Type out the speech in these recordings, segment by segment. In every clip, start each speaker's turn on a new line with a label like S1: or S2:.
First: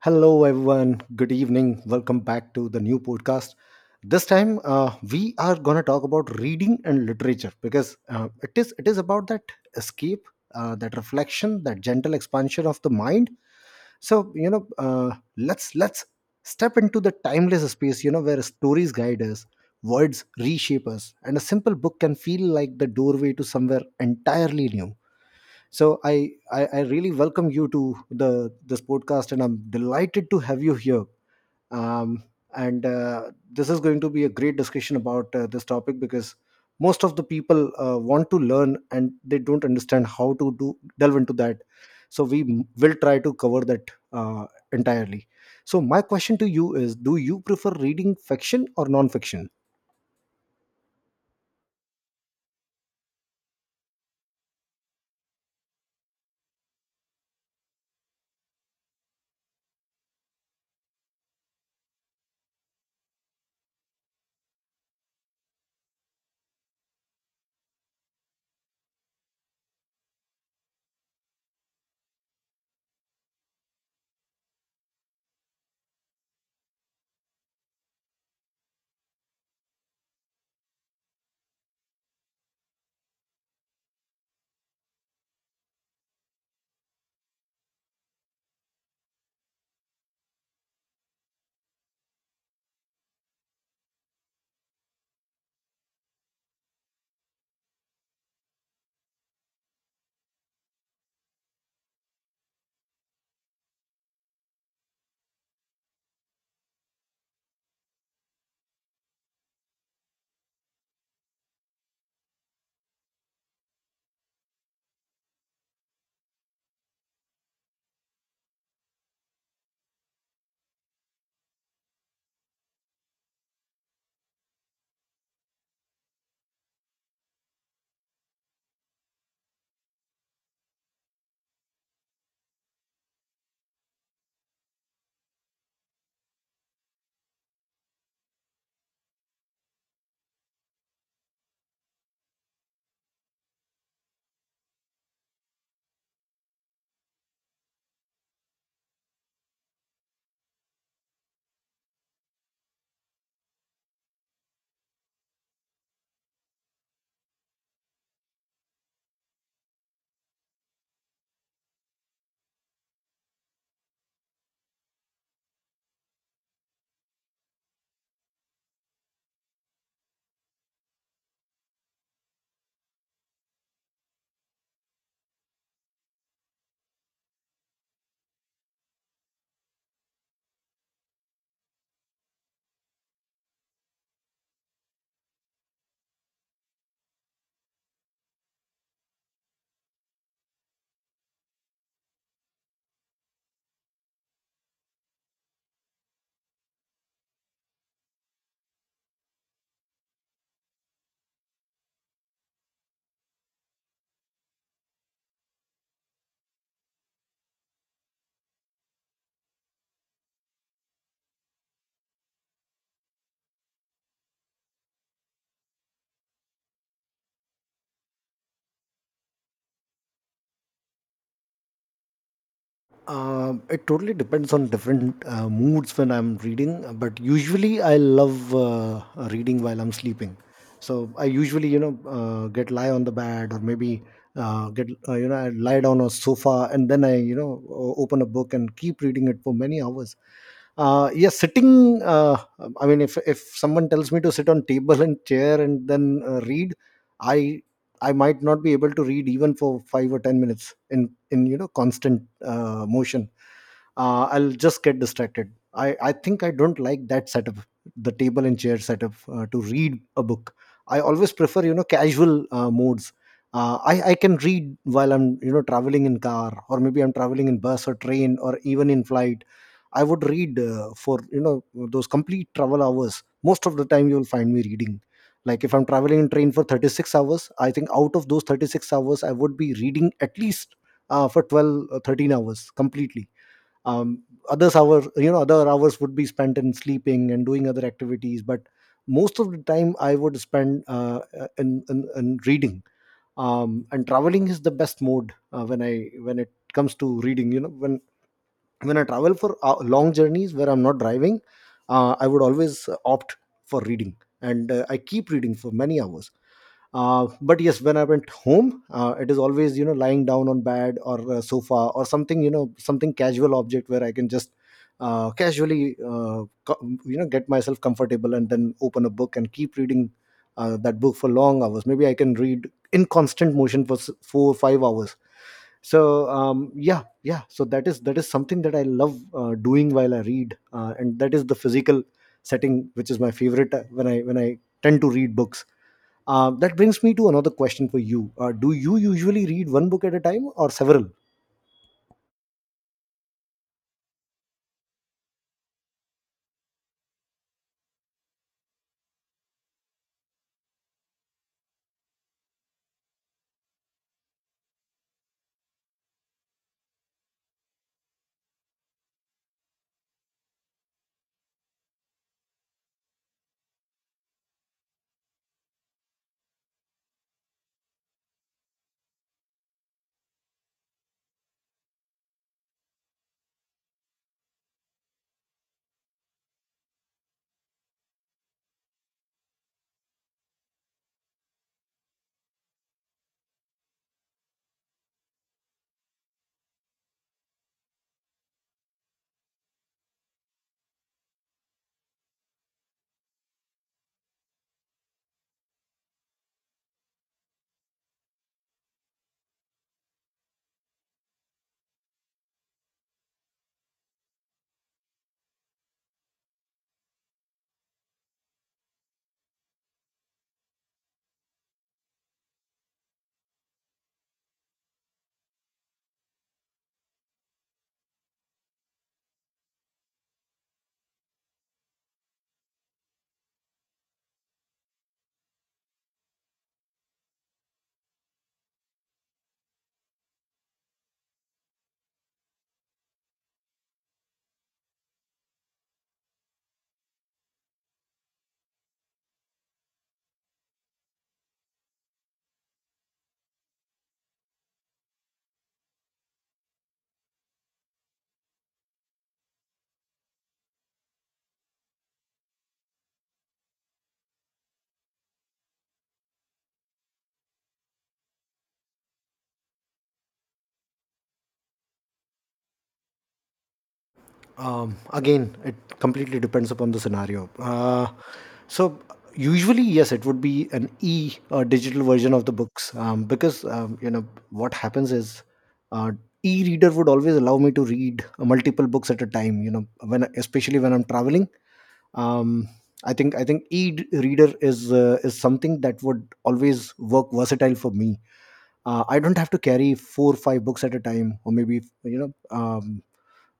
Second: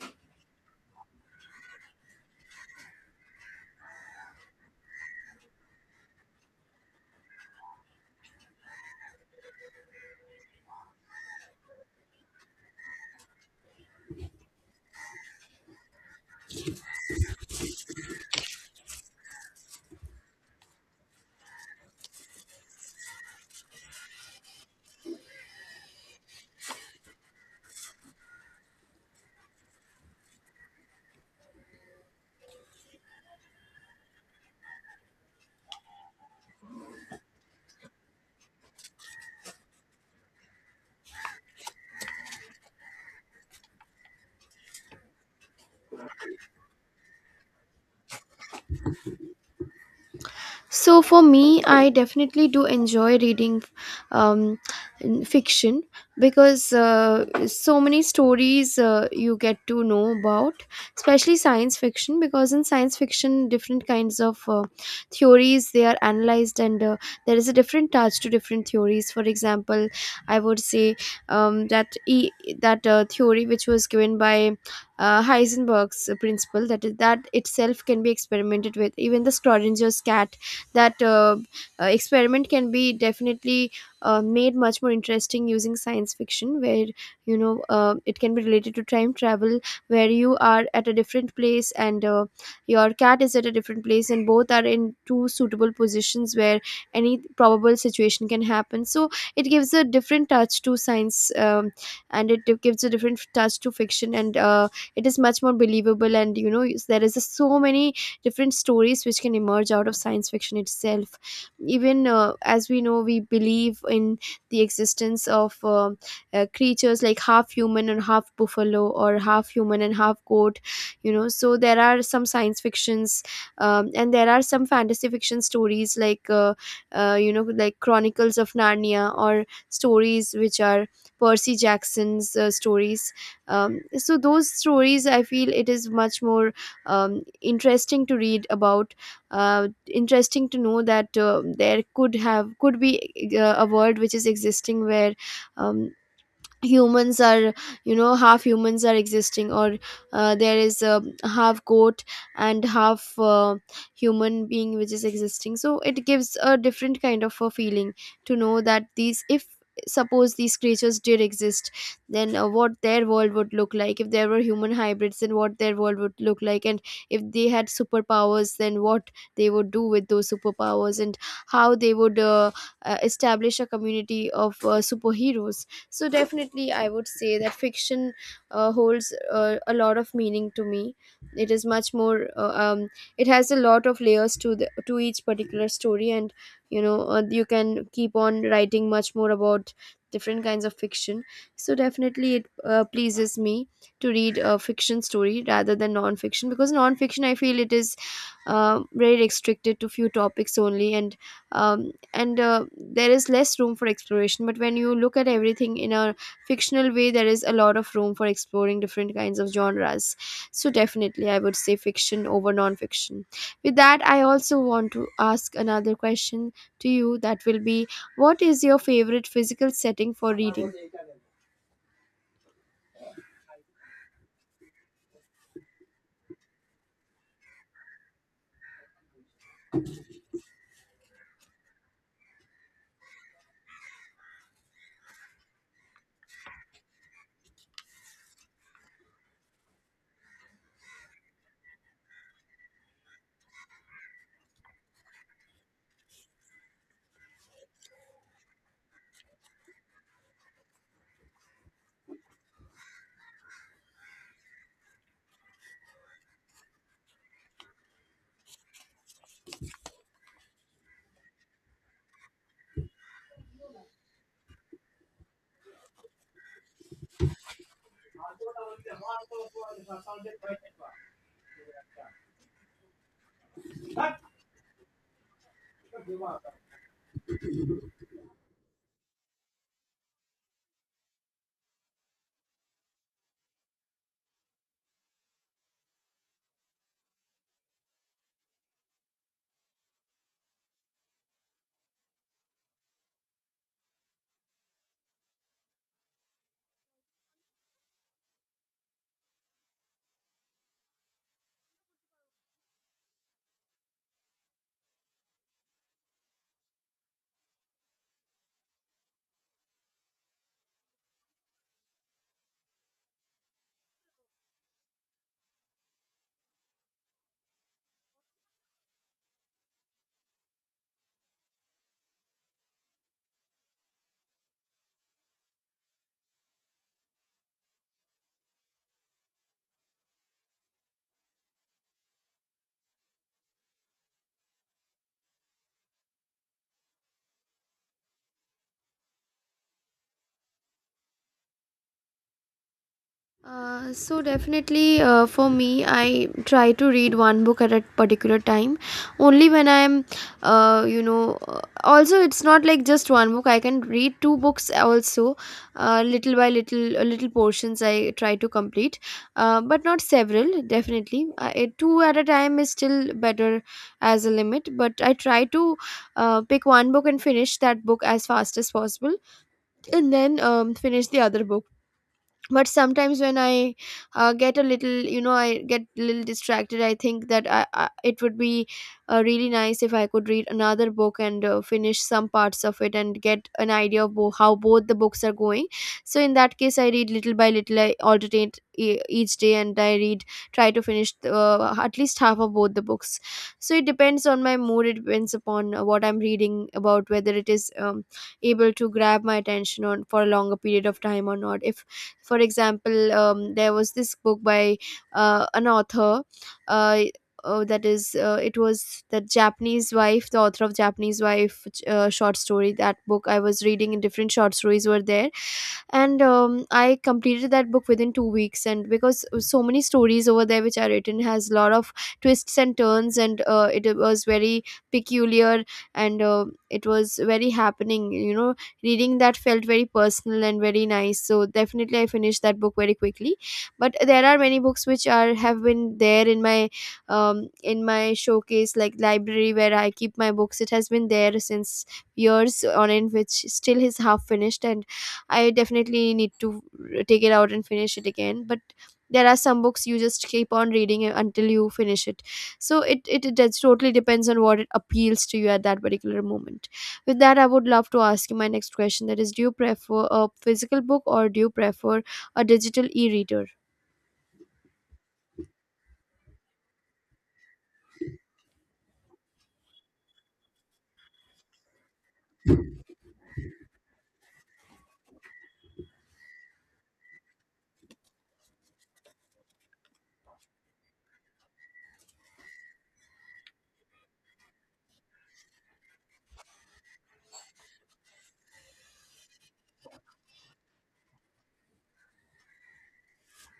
S1: Hello, everyone. Good evening. Welcome back to the new podcast. This time, we are gonna talk about reading and literature because it is about that escape, that reflection, that gentle expansion of the mind. So you know, let's step into the timeless space, You know, where stories guide us, words reshape us, and a simple book can feel like the doorway to somewhere entirely new. So I really welcome you to the this podcast, and I'm delighted to have you here. Um, and This is going to be a great discussion about this topic because most of the people want to learn and they don't understand how to do delve into that. So will try to cover that entirely. So my question to you is: do you prefer reading fiction or non-fiction?
S2: So for me, I definitely do enjoy reading um, fiction because so many stories you get to know about, especially science fiction. Because in science fiction, different kinds of theories they are analyzed, and there is a different touch to different theories. For example, I would say um, that e- that theory which was given by Heisenberg's principle, that is that itself can be experimented with. Even the Schrodinger's cat, that experiment can be definitely made much more interesting using science fiction where, it can be related to time travel, where you are at a different place and your cat is at a different place, and both are in two suitable positions where any probable situation can happen. So it gives a different touch to science, and it gives a different touch to fiction. And it is much more believable, and you know there is so many different stories which can emerge out of science fiction itself. Even as we know, we believe in the existence of creatures like half human and half buffalo, or half human and half goat, you know. So there are some science fictions, and there are some fantasy fiction stories like, you know, like Chronicles of Narnia, or stories which are Percy Jackson's stories. So those stories, I feel it is much more interesting to read about, interesting to know that there could be a world which is existing, where um, humans are, you know, half humans are existing, or there is a half goat and half human being which is existing. So it gives a different kind of a feeling to know that these, if suppose these creatures did exist, then what their world would look like, if there were human hybrids then what their world would look like, and if they had superpowers then what they would do with those superpowers, and how they would establish a community of superheroes. So definitely I would say that fiction holds a lot of meaning to me. It is much more it has a lot of layers to the to each particular story, and you can keep on writing much more about different kinds of fiction. So definitely it pleases me to read a fiction story rather than non-fiction, because non-fiction, I feel it is very restricted to few topics only, and and there is less room for exploration. But when you look at everything in a fictional way, there is a lot of room for exploring different kinds of genres. So definitely I would say fiction over non-fiction. With that, I also want to ask another question to you. That will be, what is your favorite physical setting for reading?
S1: It totally depends on different moods when I'm reading, but usually I love reading while I'm sleeping. So I usually, you know, get lie on the bed, or maybe you know, I lie down on a sofa and then I, you know, open a book and keep reading it for many hours. Yeah, sitting. I mean, if someone tells me to sit on table and chair and then read, I I might not be able to read even for 5 or 10 minutes in you know constant motion. I'll just get distracted. I think I don't like that setup, the table and chair setup to read a book. I always prefer, you know, casual modes. I can read while I'm, you know, traveling in car, or maybe I'm traveling in bus or train or even in flight. I would read for, you know, those complete travel hours. Most of the time, you will find me reading like if I'm traveling in train for 36 hours. I think out of those 36 hours, I would be reading at least for 12 13 hours completely. Um, others hours you know, other hours would be spent in sleeping and doing other activities, but most of the time I would spend in reading. And traveling is the best mode when I when it comes to reading. You know, when I travel for long journeys where I'm not driving, I would always opt for reading, and I keep reading for many hours. But yes, when I went home, it is always, you know, lying down on bed or sofa, or something, you know, something casual object where I can just casually you know get myself comfortable and then open a book and keep reading that book for long hours. Maybe I can read in constant motion for 4 or 5 hours. So yeah, yeah, so that is something that I love doing while I read, and that is the physical setting which is my favorite when I tend to read books. Uh, that brings me to another question for you. Do you usually read one book at a time or several?
S2: So definitely, for me, I try to read one book at a particular time only. When I'm also, it's not like just one book, I can read two books also, little by little, little portions I try to complete, but not several. Definitely two at a time is still better as a limit. But I try to pick one book and finish that book as fast as possible, and then finish the other book. But sometimes when I get a little, you know, I get a little distracted, I think that I, it would be really nice if I could read another book and finish some parts of it and get an idea of how both the books are going. So in that case, I read little by little, I alternate each day, and I read, try to finish at least half of both the books. So it depends on my mood, it depends upon what I'm reading about, whether it is able to grab my attention on for a longer period of time or not. If for example, there was this book by an author, uh, that is it was The Japanese Wife, the author of Japanese Wife, which, short story, that book I was reading, and different short stories were there. And I completed that book within 2 weeks, and because so many stories over there which are written has a lot of twists and turns, and it was very peculiar, and it was very happening, you know, reading that felt very personal and very nice. So definitely I finished that book very quickly. But there are many books which are, have been there in my showcase, like library where I keep my books, it has been there since years on end, which still is half finished, and I definitely need to take it out and finish it again. But there are some books you just keep on reading it until you finish it. So it just totally depends on what it appeals to you at that particular moment. With that, I would love to ask you my next question. That is, do you prefer a physical book, or do you prefer a digital e-reader?
S1: Again, it completely depends upon the scenario. So, usually, yes, it would be an e digital version of the books, because you know what happens is, uh, e-reader would always allow me to read multiple books at a time. You know, when especially when I'm traveling. Um, I think e-reader is something that would always work versatile for me. Uh, I don't have to carry four or five books at a time, or maybe you know.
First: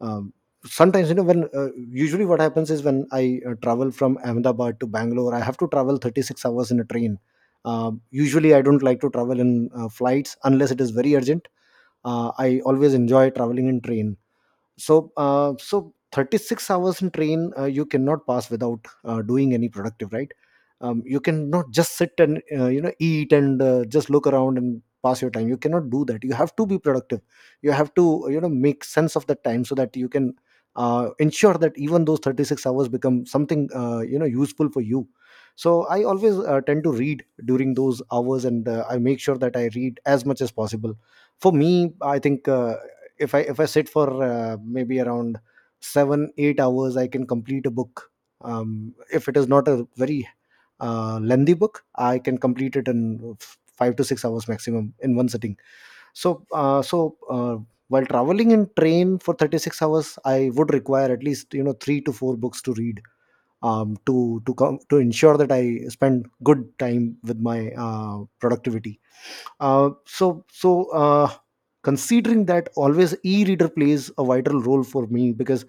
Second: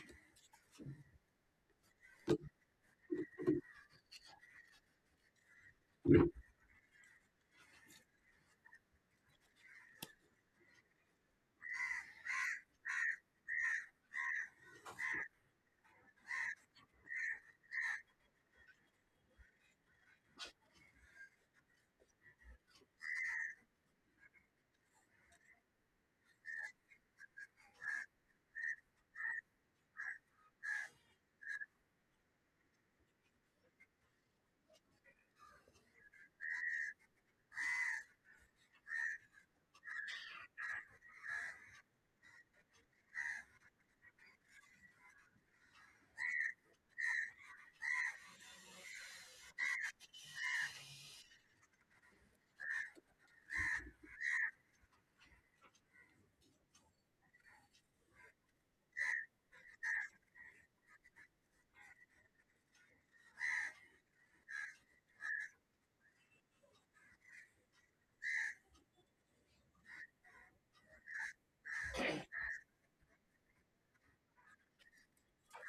S1: um, Sometimes, you know, when usually what happens is, when I travel from Ahmedabad to Bangalore, I have to travel 36 hours in a train. Um, usually, I don't like to travel in flights unless it is very urgent. I always enjoy traveling in train. So 36 hours in train, you cannot pass without doing any productive, right? You cannot just sit and you know eat and just look around and pass your time. You cannot do that. You have to be productive. You have to, you know, make sense of the time, so that you can ensure that even those 36 hours become something you know useful for you. So I always tend to read during those hours, and I make sure that I read as much as possible. For me, I think if I sit for maybe around 7 8 hours, I can complete a book. um, if it is not a very lengthy book, I can complete it in f- 5 to 6 hours maximum in one sitting. So uh, so uh, while traveling in train for 36 hours, I would require at least, you know, 3 to 4 books to read, um, to to ensure that I spend good time with my uh, productivity. uh, so so uh, considering that, always e-reader plays a vital role for me, because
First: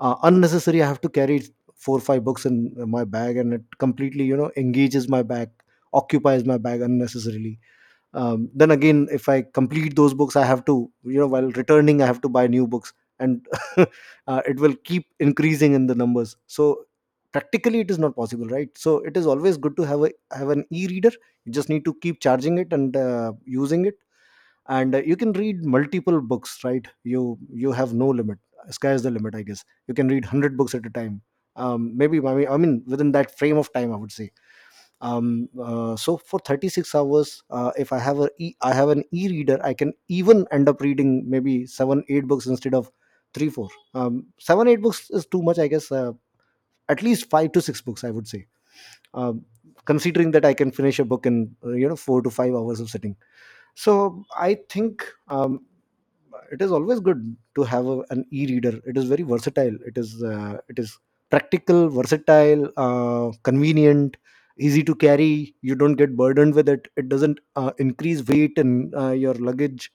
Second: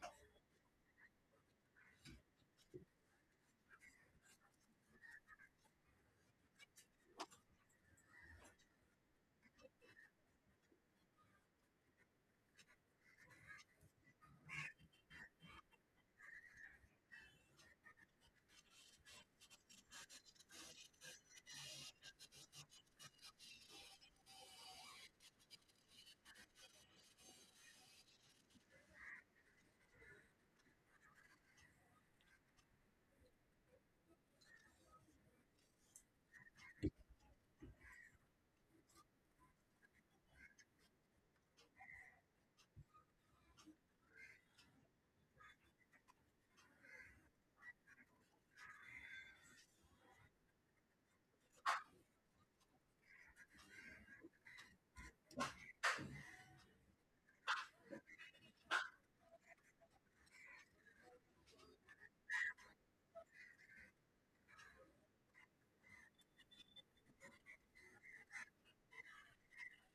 S1: unnecessary I have to carry four or five books in my bag, and it completely, you know, engages my bag, occupies my bag unnecessarily. Then again, if I complete those books, I have to, you know, while returning I have to buy new books, and uh, it will keep increasing in the numbers. So practically it is not possible, right? So it is always good to have a have an e-reader. You just need to keep charging it and using it, and you can read multiple books, right? You have no limit. Sky is the limit, I guess. You can read 100 books at a time. Maybe, I mean, within that frame of time, I would say so for 36 hours, if I have I have an e-reader, I can even end up reading maybe 7 8 books instead of 3 4. 7 8 books is too much, I guess. Uh, at least 5 to 6 books, I would say, um, considering that I can finish a book in you know, 4 to 5 hours of sitting. So I think it is always good to have an e-reader. It is very versatile. It is it is practical, versatile, convenient, easy to carry. You don't get burdened with it. It doesn't increase weight in your luggage.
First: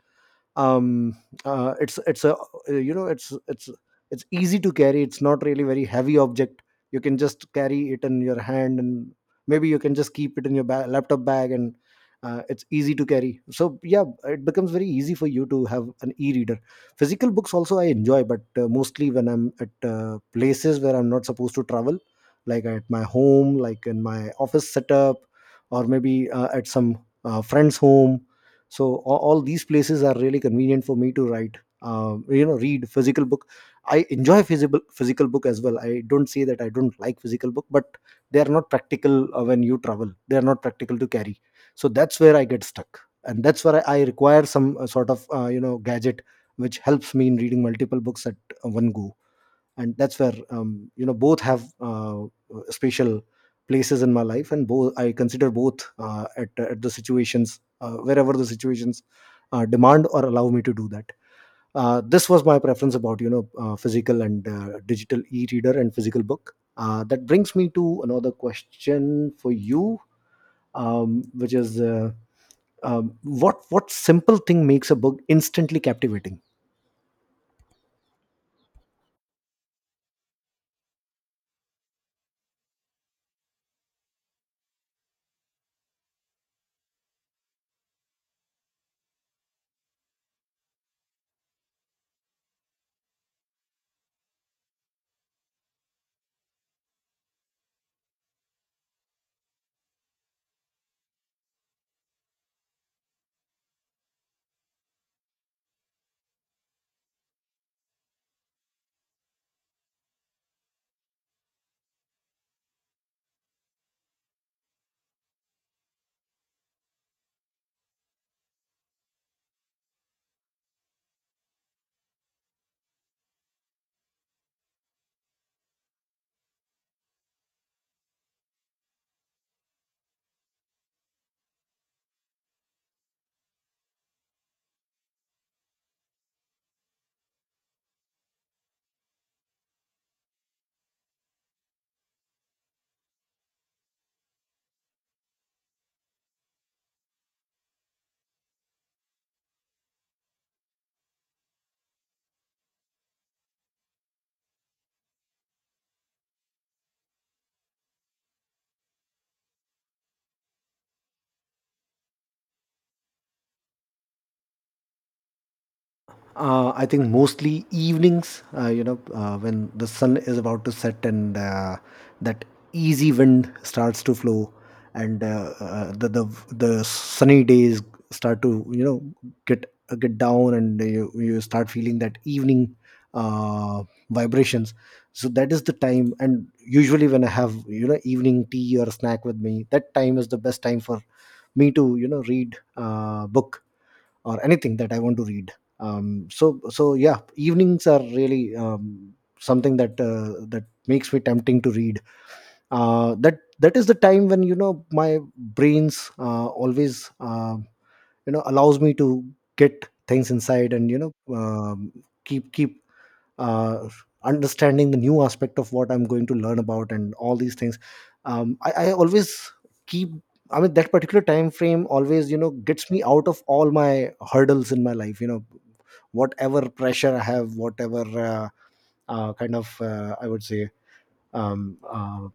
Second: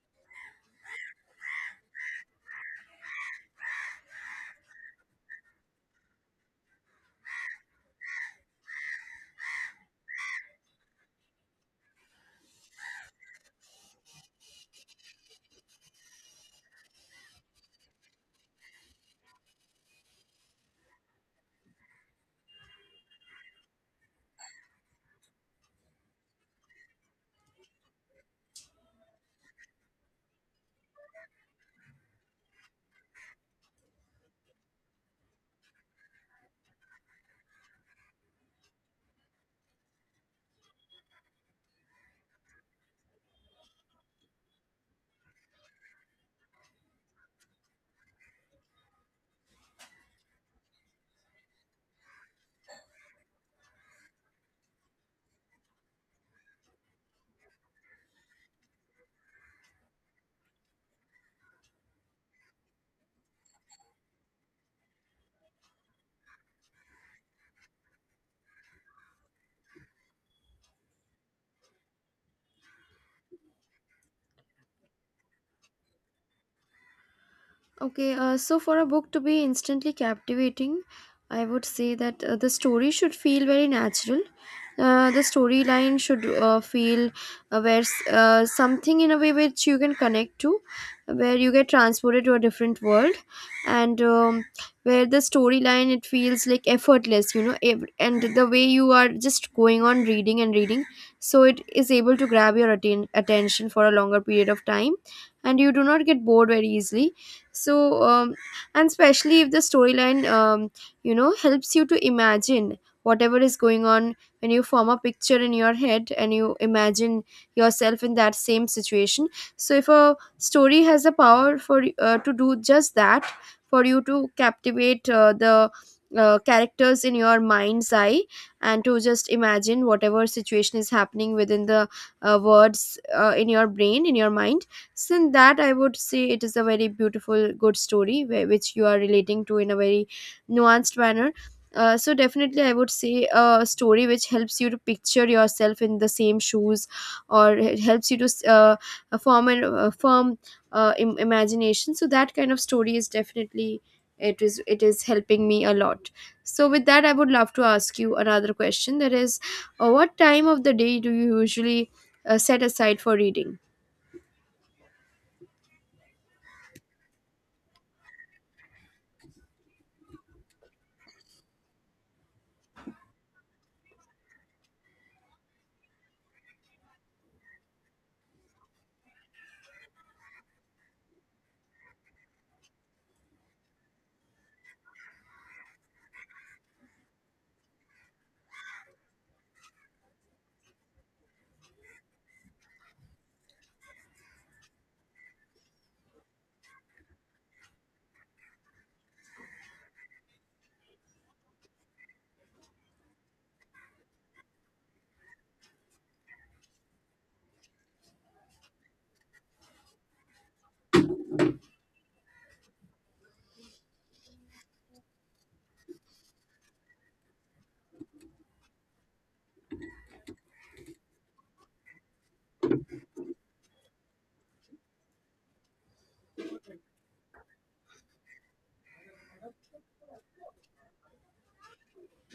S1: um it's a you know, it's it's easy to carry. It's not really very heavy object. You can just carry it in your hand, and maybe you can just keep it in your laptop bag, and it's easy to carry. So yeah, it becomes very easy for you to have an e-reader. Physical books also I enjoy, but mostly when I'm at places where I'm not supposed to travel, like at my home, like in my office setup, or maybe at some friend's home. So all these places are really convenient for me to write, you know, read physical book. I enjoy physical book as well. I don't say that I don't like physical book, but they are not practical when you travel. They are not practical to carry. So that's where I get stuck, and that's where I require some sort of you know gadget which helps me in reading multiple books at one go. And that's where you know both have special places in my life, and both I consider both at the situations, wherever the situations demand or allow me to do that. Uh, this was my preference about, you know, physical and digital e-reader and physical book. Uh, that brings me to another question for you, which is what simple thing makes a book instantly captivating.
S2: Okay, so for a book to be instantly captivating, I would say that the story should feel very natural. The storyline should feel something in a way which you can connect to, where you get transported to a different world, and where the storyline, it feels like effortless, you know, and the way you are just going on reading and reading, so it is able to grab your attention for a longer period of time, and you do not get bored very easily. So and especially if the storyline you know helps you to imagine whatever is going on, when you form a picture in your head and you imagine yourself in that same situation. So if a story has the power for to do just that, for you to captivate the characters in your mind's eye, and to just imagine whatever situation is happening within the words in your brain, in your mind, since that, I would say it is a very beautiful, good story where, which you are relating to in a very nuanced manner. So definitely, I would say a story which helps you to picture yourself in the same shoes, or it helps you to form an firm imagination. So that kind of story is definitely, it is helping me a lot. So with that, I would love to ask you another question. That is, what time of the day do you usually set aside for reading?
S1: I think mostly evenings, you know, when the sun is about to set and that easy wind starts to flow, and the sunny days start to, you know, get down, and you start feeling that evening uh, vibrations. So that is the time, and usually when I have, you know, evening tea or snack with me, that time is the best time for me to, you know, read book or anything that I want to read. So yeah, evenings are really something that that makes me tempting to read. That is the time when, you know, my brains always you know allows me to get things inside, and you know, keep uh, understanding the new aspect of what I'm going to learn about and all these things. I always keep, that particular time frame always, you know, gets me out of all my hurdles in my life. You know, whatever pressure I have, whatever kind of I would say um, uh,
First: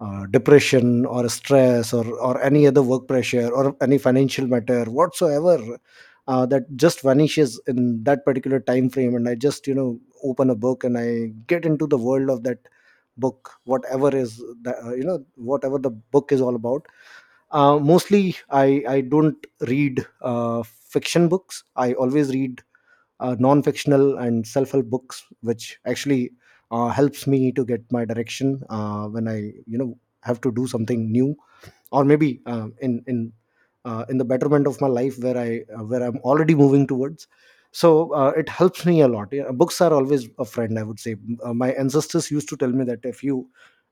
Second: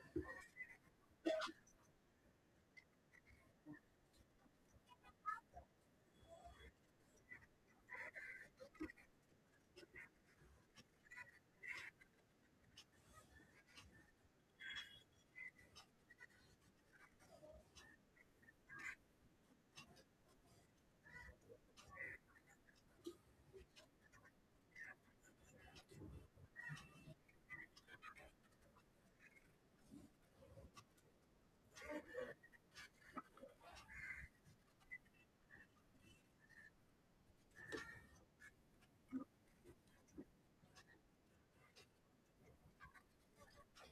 S1: depression or stress or any other work pressure or any financial matter whatsoever, that just vanishes in that particular time frame, and I just, you know, open a book and I get into the world of that book, whatever is you know, whatever the book is all about. Uh, mostly I don't read fiction books. I always read non-fictional and self-help books, which actually helps me to get my direction when I, you know, have to do something new, or maybe in the betterment of my life, where I where I'm already moving towards. So it helps me a lot. Yeah, books are always a friend, I would say. Uh, my ancestors used to tell me that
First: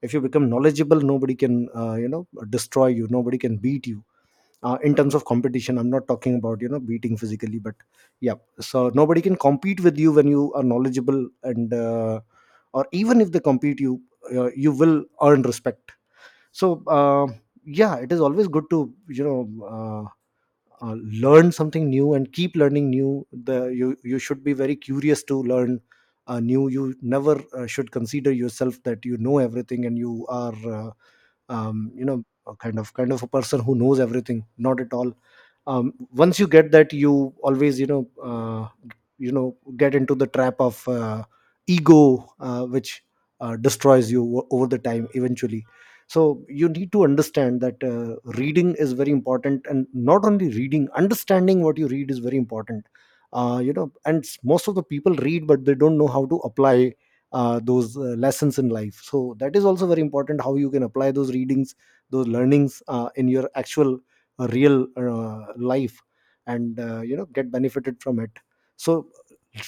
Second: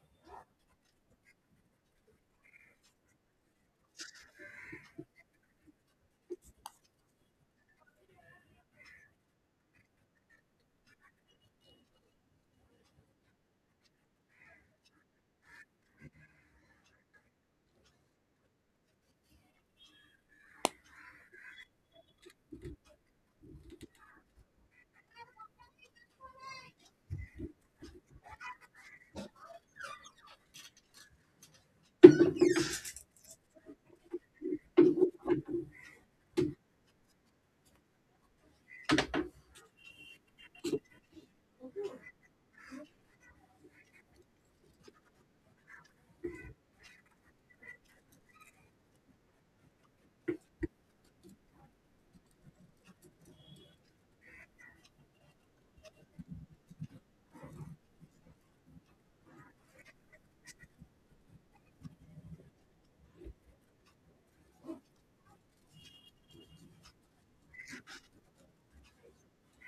S1: if you become knowledgeable, nobody can you know destroy you, nobody can beat you in terms of competition. I'm not talking about, you know, beating physically, but yeah, so nobody can compete with you when you are knowledgeable. And or even if they compete you, you will earn respect. So yeah, it is always good to, you know, uh, uh, learn something new and keep learning new. The You should be very curious to learn new. You never should consider yourself that you know everything, and you are you know, a kind of a person who knows everything. Not at all. Once you get that, you always, you know, you know get into the trap of ego, which destroys you over the time eventually. So you need to understand that reading is very important, and not only reading, understanding what you read is very important. You know, and most of the people read, but they don't know how to apply those lessons in life. So that is also very important, how you can apply those readings, those learnings in your actual a real life, and you know, get benefited from it. So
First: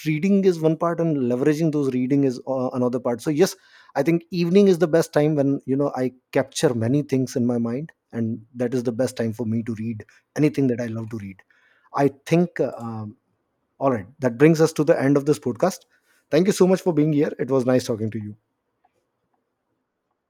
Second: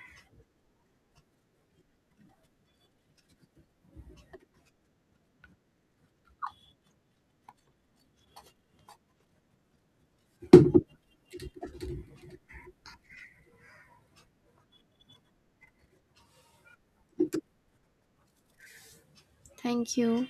S1: reading is one part, and leveraging those reading is another part. So yes, I think evening is the best time when, you know, I capture many things in my mind, and that is the best time for me to read anything that I love to read. I think all right, that brings us to the end of this podcast. Thank you so much for being here. It was nice talking to you.
S2: Thank you.